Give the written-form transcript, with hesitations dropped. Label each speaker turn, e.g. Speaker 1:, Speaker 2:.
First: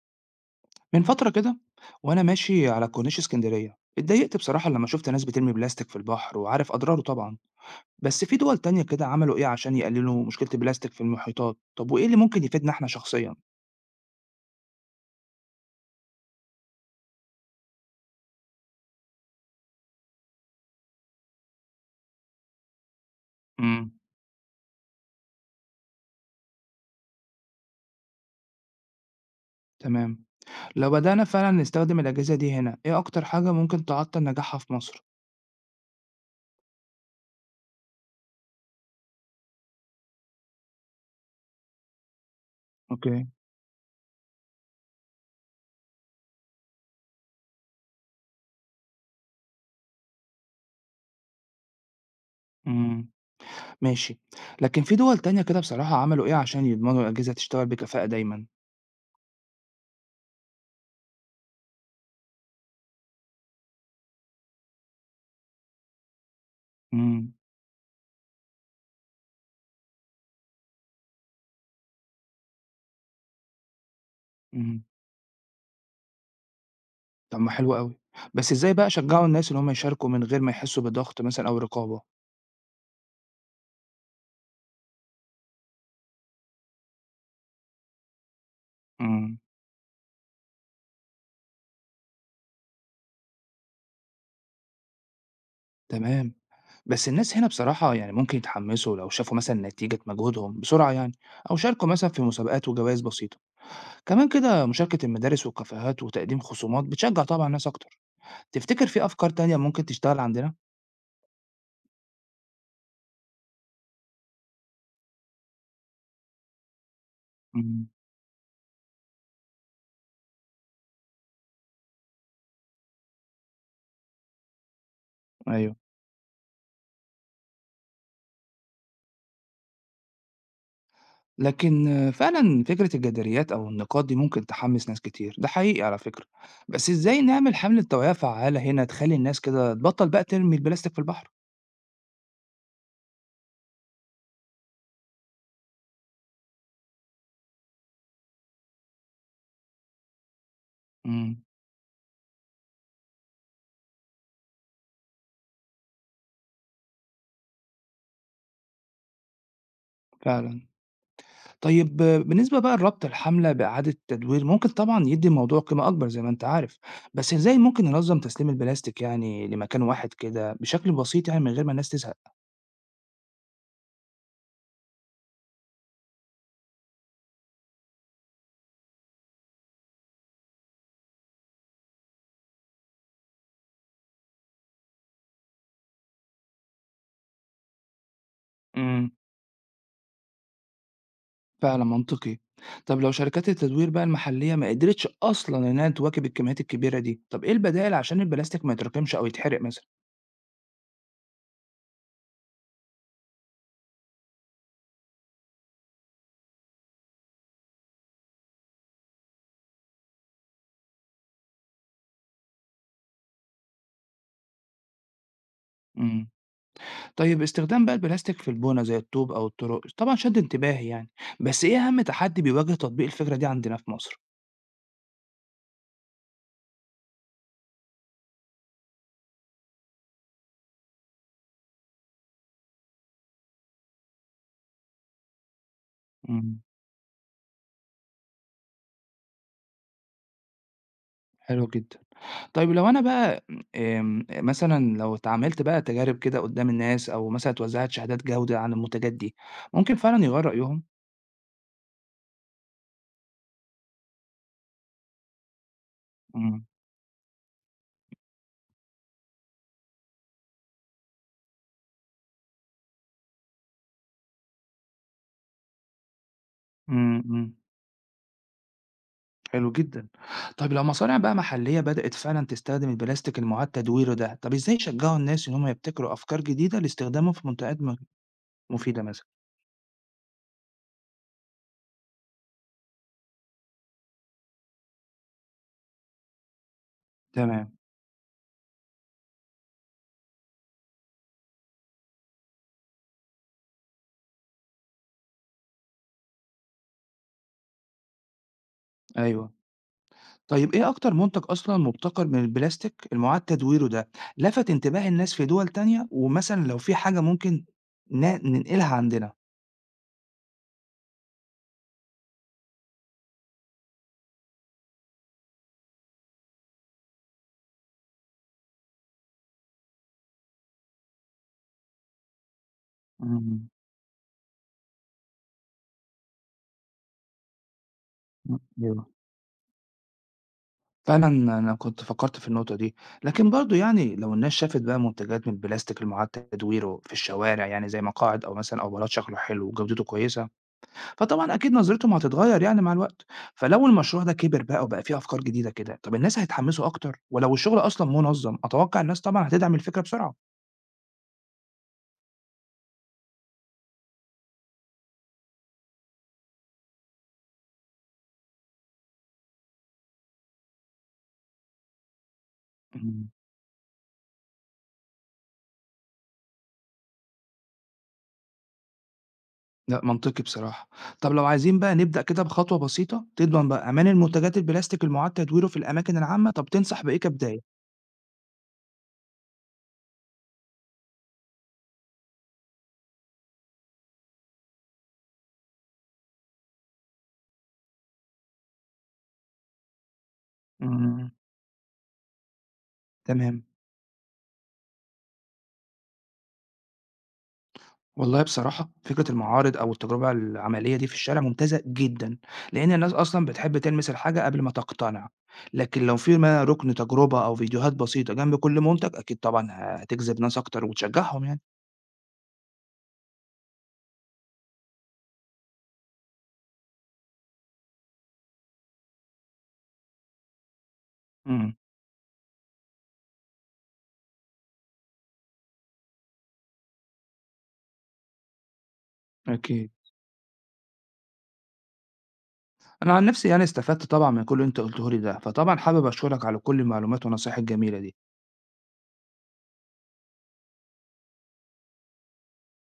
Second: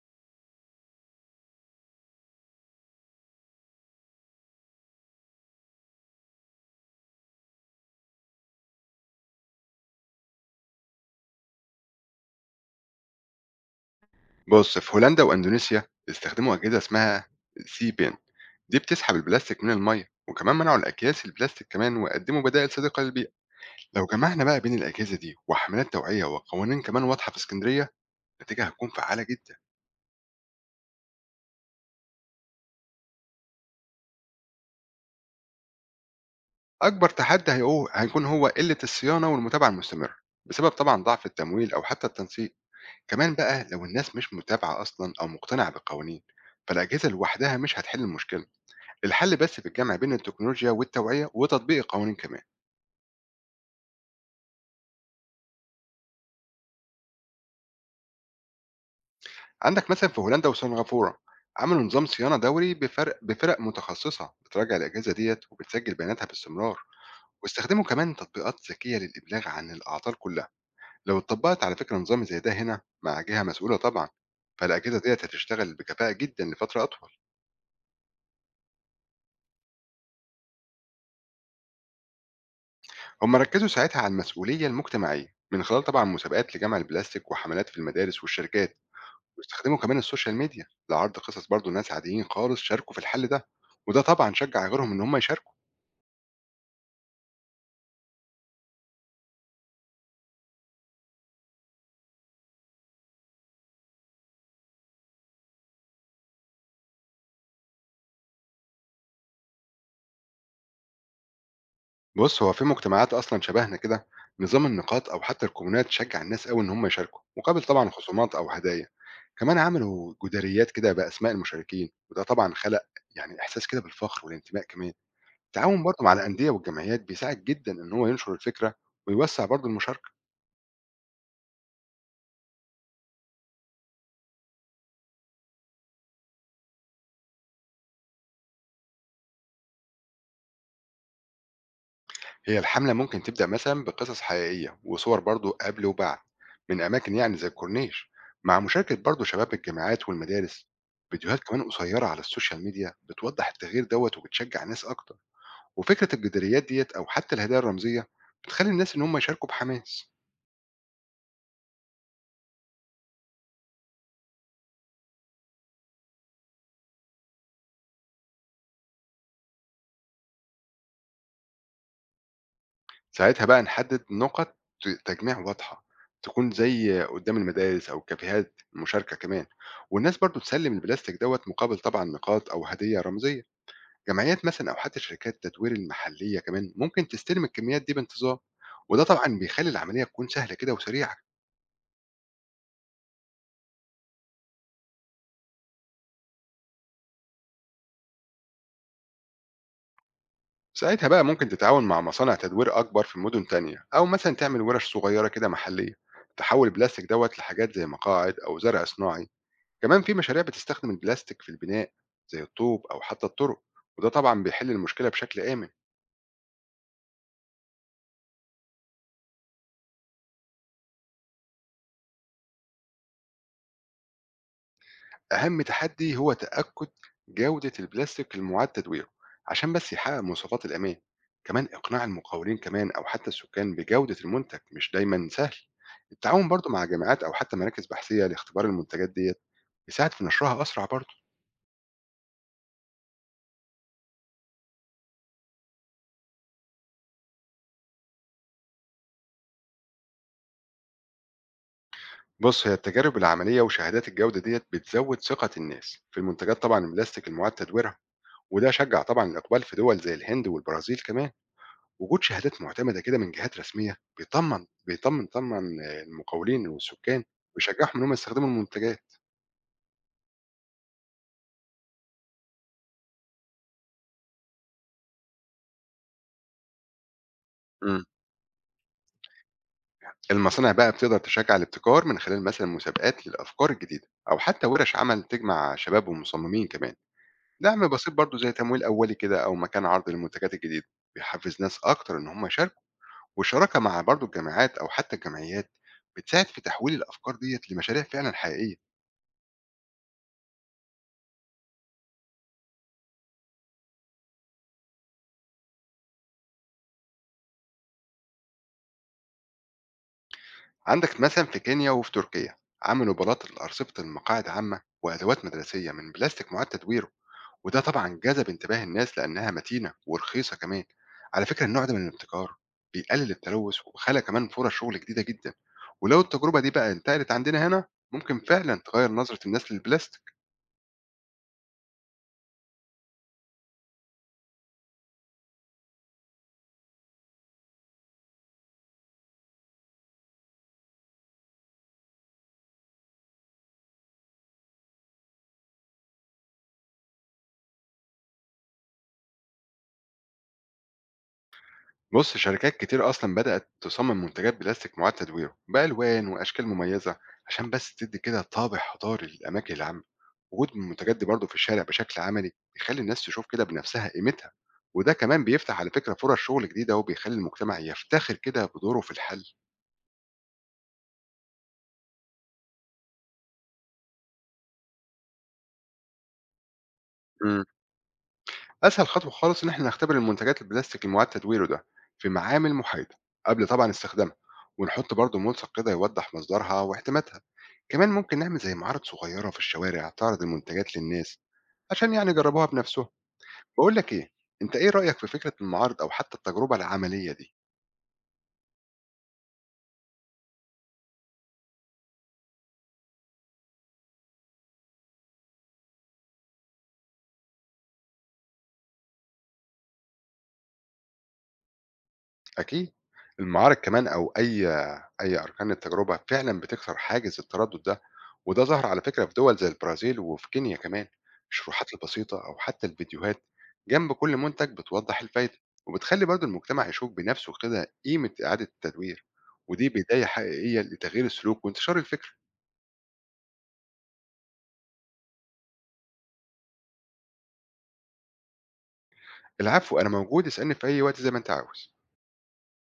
Speaker 1: من فترة كده وأنا ماشي على كورنيش اسكندرية اتضايقت بصراحة لما شفت ناس بترمي بلاستيك في البحر وعارف أضراره طبعا. بس في دول تانية كده عملوا إيه عشان يقللوا مشكلة البلاستيك في المحيطات؟ طب وإيه اللي ممكن يفيدنا إحنا شخصيا؟
Speaker 2: بُص، في هولندا وإندونيسيا استخدموا أجهزة اسمها Sea-Pen، دي بتسحب البلاستيك من المَيّة، وكمان منعوا الأكياس البلاستيك كمان وقدموا بدائل صديقة للبيئة.
Speaker 1: امم.
Speaker 2: لو جمعنا بقى بين الأجهزة دي وحملات توعية وقوانين كمان واضحة في اسكندرية، النتيجة هتكون فعّالة جدًا.
Speaker 1: تمام. لو بدأنا فعلا نستخدم الأجهزة دي هنا إيه أكتر حاجة ممكن تعطل نجاحها في مصر؟
Speaker 2: أكبر تحدي هيكون هو قلة الصيانة والمتابعة المستمرة، بسبب طبعًا ضعف التمويل أو حتى التنسيق.
Speaker 1: أوكي.
Speaker 2: كمان بقى لو الناس مش متابعة أصلًا أو مقتنعة بالقوانين، فالأجهزة لوحدها مش هتحل المشكلة. الحل بس في الجمع بين التكنولوجيا والتوعية وتطبيق القوانين كمان.
Speaker 1: امم. ماشي. لكن في دول تانية كده بصراحة عملوا إيه عشان يضمنوا الأجهزة تشتغل بكفاءة دايما؟
Speaker 2: عندك مثلا في هولندا وسنغافورة عملوا نظام صيانة دوري بفرق متخصصة بتراجع الأجهزة ديت وبتسجل بياناتها باستمرار،
Speaker 1: امم.
Speaker 2: واستخدموا كمان تطبيقات ذكية للإبلاغ عن الأعطال كلها. لو اتطبقت على فكرة نظام زي ده هنا مع جهة مسؤولة طبعا، فالأجهزة ديت هتشتغل بكفاءة جدا لفترة أطول.
Speaker 1: طب ما حلو أوي، بس إزاي بقى أشجّعوا الناس إن هُم يشاركوا من غير ما يحسّوا بضغط مثلًا أو رقابة؟
Speaker 2: هم ركزوا ساعتها على المسؤولية المجتمعية من خلال طبعا مسابقات لجمع البلاستيك وحملات في المدارس والشركات،
Speaker 1: إمم،
Speaker 2: واستخدموا كمان السوشيال ميديا لعرض قصص برضو ناس عاديين خالص شاركوا في الحل ده، وده طبعا شجع غيرهم ان هم يشاركوا.
Speaker 1: تمام، بس الناس هنا بصراحة يعني ممكن يتحمّسوا لو شافوا مثلًا نتيجة مجهودهم بسرعة يعني، أو شاركوا مثلًا في مسابقات وجوايز بسيطة، كمان كده مشاركة المدارس والكافيهات وتقديم خصومات بتشجّع طبعًا الناس أكتر، تفتكر في أفكار تانية ممكن تشتغل عندنا؟
Speaker 2: بص، هو في مجتمعات اصلا شبهنا كده نظام النقاط او حتى الكومونات شجع الناس قوي ان هم يشاركوا مقابل
Speaker 1: إمم،
Speaker 2: طبعا خصومات او هدايا. كمان عملوا جداريات كده باسماء المشاركين، وده طبعا خلق يعني احساس كده بالفخر والانتماء كمان.
Speaker 1: أيوه.
Speaker 2: التعاون برضه مع الانديه والجمعيات بيساعد جدا ان هو ينشر الفكره ويوسع برضه المشاركه.
Speaker 1: لكن آه، فعلا فكرة الجداريات أو النقاط دي ممكن تحمس ناس كتير ده حقيقي على فكرة. بس إزاي نعمل حملة توعية فعالة هنا تخلي الناس كده تبطل بقى ترمي البلاستيك في البحر؟
Speaker 2: هي الحملة ممكن تبدأ مثلا بقصص حقيقية وصور برضو قبل وبعد، من أماكن يعني زي الكورنيش، مع مشاركة برضو شباب الجامعات والمدارس. فيديوهات
Speaker 1: امم.
Speaker 2: كمان قصيرة على السوشيال ميديا بتوضح التغيير دوت وبتشجع الناس أكتر، وفكرة الجداريات ديت أو حتى الهدايا الرمزية بتخلي الناس إن هم يشاركوا بحماس.
Speaker 1: فعلا. طيب آه، بالنسبة بقى لربط الحملة بإعادة التدوير ممكن طبعا يدي الموضوع قيمة أكبر زي ما أنت عارف، بس إزاي ممكن ننظم تسليم البلاستيك يعني لمكان واحد كده بشكل بسيط يعني من غير ما الناس تزهق؟
Speaker 2: ساعتها بقى نحدد نقط تجميع واضحة، تكون زي قدام المدارس أو الكافيهات المشاركة كمان، والناس برضو تسلم البلاستيك دوت مقابل طبعا نقاط أو هدية رمزية. جمعيات مثلا او حتى شركات تدوير المحليه كمان ممكن تستلم الكميات دي بانتظام، وده
Speaker 1: امم.
Speaker 2: طبعا بيخلي العمليه تكون سهله كده وسريعه.
Speaker 1: فعلًا منطقي. طب لو شركات التدوير بقى المحلية ما قدرتش أصلًا إنها تواكب الكميات الكبيرة دي، طب إيه البدائل عشان البلاستيك ما يتراكمش أو يتحرق مثلًا؟
Speaker 2: ساعتها بقى ممكن تتعاون مع مصانع تدوير اكبر في مدن تانية، او مثلا تعمل ورش صغيره كده محليه تحول البلاستيك دوت لحاجات زي مقاعد او زرع صناعي. كمان في مشاريع بتستخدم البلاستيك في البناء زي الطوب او حتى الطرق، وده طبعا بيحل المشكله بشكل امن.
Speaker 1: إمم. طيب استخدام بقى البلاستيك في البُنا زي الطوب أو الطرق طبعًا شد انتباهي يعني، بس إيه أهم تحدي بيواجه تطبيق الفكرة دي عندنا في مصر؟
Speaker 2: أهم تحدي هو تأكد جودة البلاستيك المعاد تدويره عشان بس يحقق مواصفات الأمان. كمان إقناع المقاولين كمان أو حتى السكان بجودة المنتج مش دايما سهل. التعاون
Speaker 1: إمم،
Speaker 2: برضو مع جامعات أو حتى مراكز بحثية لاختبار المنتجات ديت بيساعد في نشرها أسرع برضو.
Speaker 1: حلو جدًا. طيب لو أنا بقى مثلًا لو اتعملت بقى تجارب كده قدّام الناس أو مثلًا اتوزعت شهادات جودة عن المنتجات دي، ممكن فعلًا يغيّر رأيهم؟
Speaker 2: بص، هي التجارب العملية وشهادات الجودة ديت بتزود ثقة الناس في المنتجات
Speaker 1: إمم،
Speaker 2: طبعا البلاستيك المعاد تدويرها، وده شجع طبعا الإقبال في دول زي الهند والبرازيل كمان. وجود شهادات معتمدة كده من جهات رسمية بيطمن طبعًا المقاولين
Speaker 1: إمم،
Speaker 2: والسكان،
Speaker 1: إمم.
Speaker 2: ويشجّعهم إن هم يستخدموا المنتجات.
Speaker 1: حلو جدًا. طيب لو مصانع بقى محلية بدأت فعلًا تستخدم البلاستيك المُعاد تدويره ده، طب إزاي يشجعوا الناس إن هم يبتكروا أفكار جديدة لاستخدامه في منتجات
Speaker 2: إمم.
Speaker 1: مفيدة مثلًا؟
Speaker 2: المصانع بقى بتقدر تشجّع الابتكار من خلال مثلًا مسابقات للأفكار الجديدة أو حتى ورش عمل تجمع شباب ومصممين كمان.
Speaker 1: تمام،
Speaker 2: دعم بسيط برضه زي تمويل أولي كده أو مكان عرض للمنتجات الجديدة بيحفّز ناس أكتر إن هم يشاركوا، والشراكة مع برضه الجامعات أو حتى الجمعيات بتساعد في تحويل الأفكار ديّة لمشاريع فعلًا حقيقية.
Speaker 1: أيوه. طيب إيه أكتر منتج أصلًا مُبتكر من البلاستيك المُعاد تدويره ده لَفَت انتباه الناس في دول تانية؟ ومثلًا لو في حاجة ممكن ن ننقلها عندنا؟
Speaker 2: عندك مثلا في كينيا وفي تركيا عملوا بلاط لأرصفة المقاعد عامة وأدوات مدرسية من بلاستيك معاد تدويره، وده طبعا جذب انتباه الناس لأنها متينة ورخيصة كمان. على فكرة النوع ده من الابتكار بيقلل
Speaker 1: إمم.
Speaker 2: التلوث وخلق كمان فرص شغل جديدة جدا، ولو التجربة دي بقى انتقلت عندنا هنا ممكن
Speaker 1: إمم،
Speaker 2: فعلا تغير
Speaker 1: أيوه.
Speaker 2: نظرة الناس للبلاستيك.
Speaker 1: فعلًا أنا كنت فكّرت في النقطة دي، لكن برضه يعني لو الناس شافت بقى منتجات من البلاستيك المُعاد تدويره في الشوارع يعني زي مقاعد أو مثلًا أو بلاط شكله حلو وجودته كويسة، فطبعًا أكيد نظرتهم هتتغيّر يعني مع الوقت، فلو المشروع ده كِبِر بقى وبقى فيه أفكار جديدة كده، طَب الناس هيتحمّسوا أكتر؟ ولو الشغل أصلًا منظّم، أتوقع الناس طبعًا هتدعم الفكرة بسرعة.
Speaker 2: بص، شركات كتير أصلا بدأت تصمم منتجات بلاستيك معاد تدويره بألوان وأشكال مميزة عشان بس تدي كده طابع حضاري للأماكن العامة. وجود المنتجات دي برضه في الشارع بشكل عملي بيخلي الناس
Speaker 1: إمم،
Speaker 2: تشوف كده بنفسها قيمتها، وده كمان بيفتح على فكرة فرص شغل جديدة وبيخلي المجتمع يفتخر كده بدوره في الحل.
Speaker 1: لأ منطقي بصراحة. طَب لو عايزين بقى نبدأ كده بخطوة بسيطة تضمن بقى أمان المنتجات البلاستيك المُعاد تدويره في الأماكن العامة، طَب تنصح بإيه كبداية؟
Speaker 2: أسهل خطوة خالص إن إحنا نختبر المنتجات البلاستيك المعاد تدويره ده في معامل محايدة قبل طبعا استخدامها، ونحط برضه ملصق كده يوضح مصدرها واحتمالاتها. كمان ممكن نعمل زي معارض صغيرة في الشوارع تعرض المنتجات
Speaker 1: إمم،
Speaker 2: للناس عشان يعني يجربوها بنفسهم.
Speaker 1: تمام.
Speaker 2: بقول لك إيه، أنت إيه رأيك في فكرة المعارض أو حتى التجربة العملية دي؟
Speaker 1: والله بصراحة فكرة المعارض أو التجربة العملية دي في الشارع ممتازة جدًا، لإن الناس أصلًا بتحب تلمس الحاجة قبل ما تقتنع، لكن لو في ما ركن تجربة أو فيديوهات بسيطة جنب كل منتج أكيد طبعًا هتجذب ناس أكتر وتشجعهم يعني.
Speaker 2: أكيد. المعارك كمان أو أي أركان التجربة فعلًا بتكسر حاجز التردد ده، وده ظهر على فكرة في دول زي البرازيل وفي كينيا كمان.
Speaker 1: إمم،
Speaker 2: الشروحات البسيطة أو حتى الفيديوهات جنب كل منتج بتوضح الفايدة، وبتخلي برضه المجتمع يشوف بنفسه كده قيمة إعادة التدوير، ودي
Speaker 1: أكيد.
Speaker 2: بداية حقيقية لتغيير السلوك وانتشار الفكرة.
Speaker 1: أنا عن نفسي يعني استفدت طبعًا من كل اللي أنت قُلته لي ده، فطبعًا حابب أشكرك على كل المعلومات والنصايح الجميلة دي.
Speaker 2: العفو، أنا موجود اسألني في أي وقت زي ما أنت عاوز.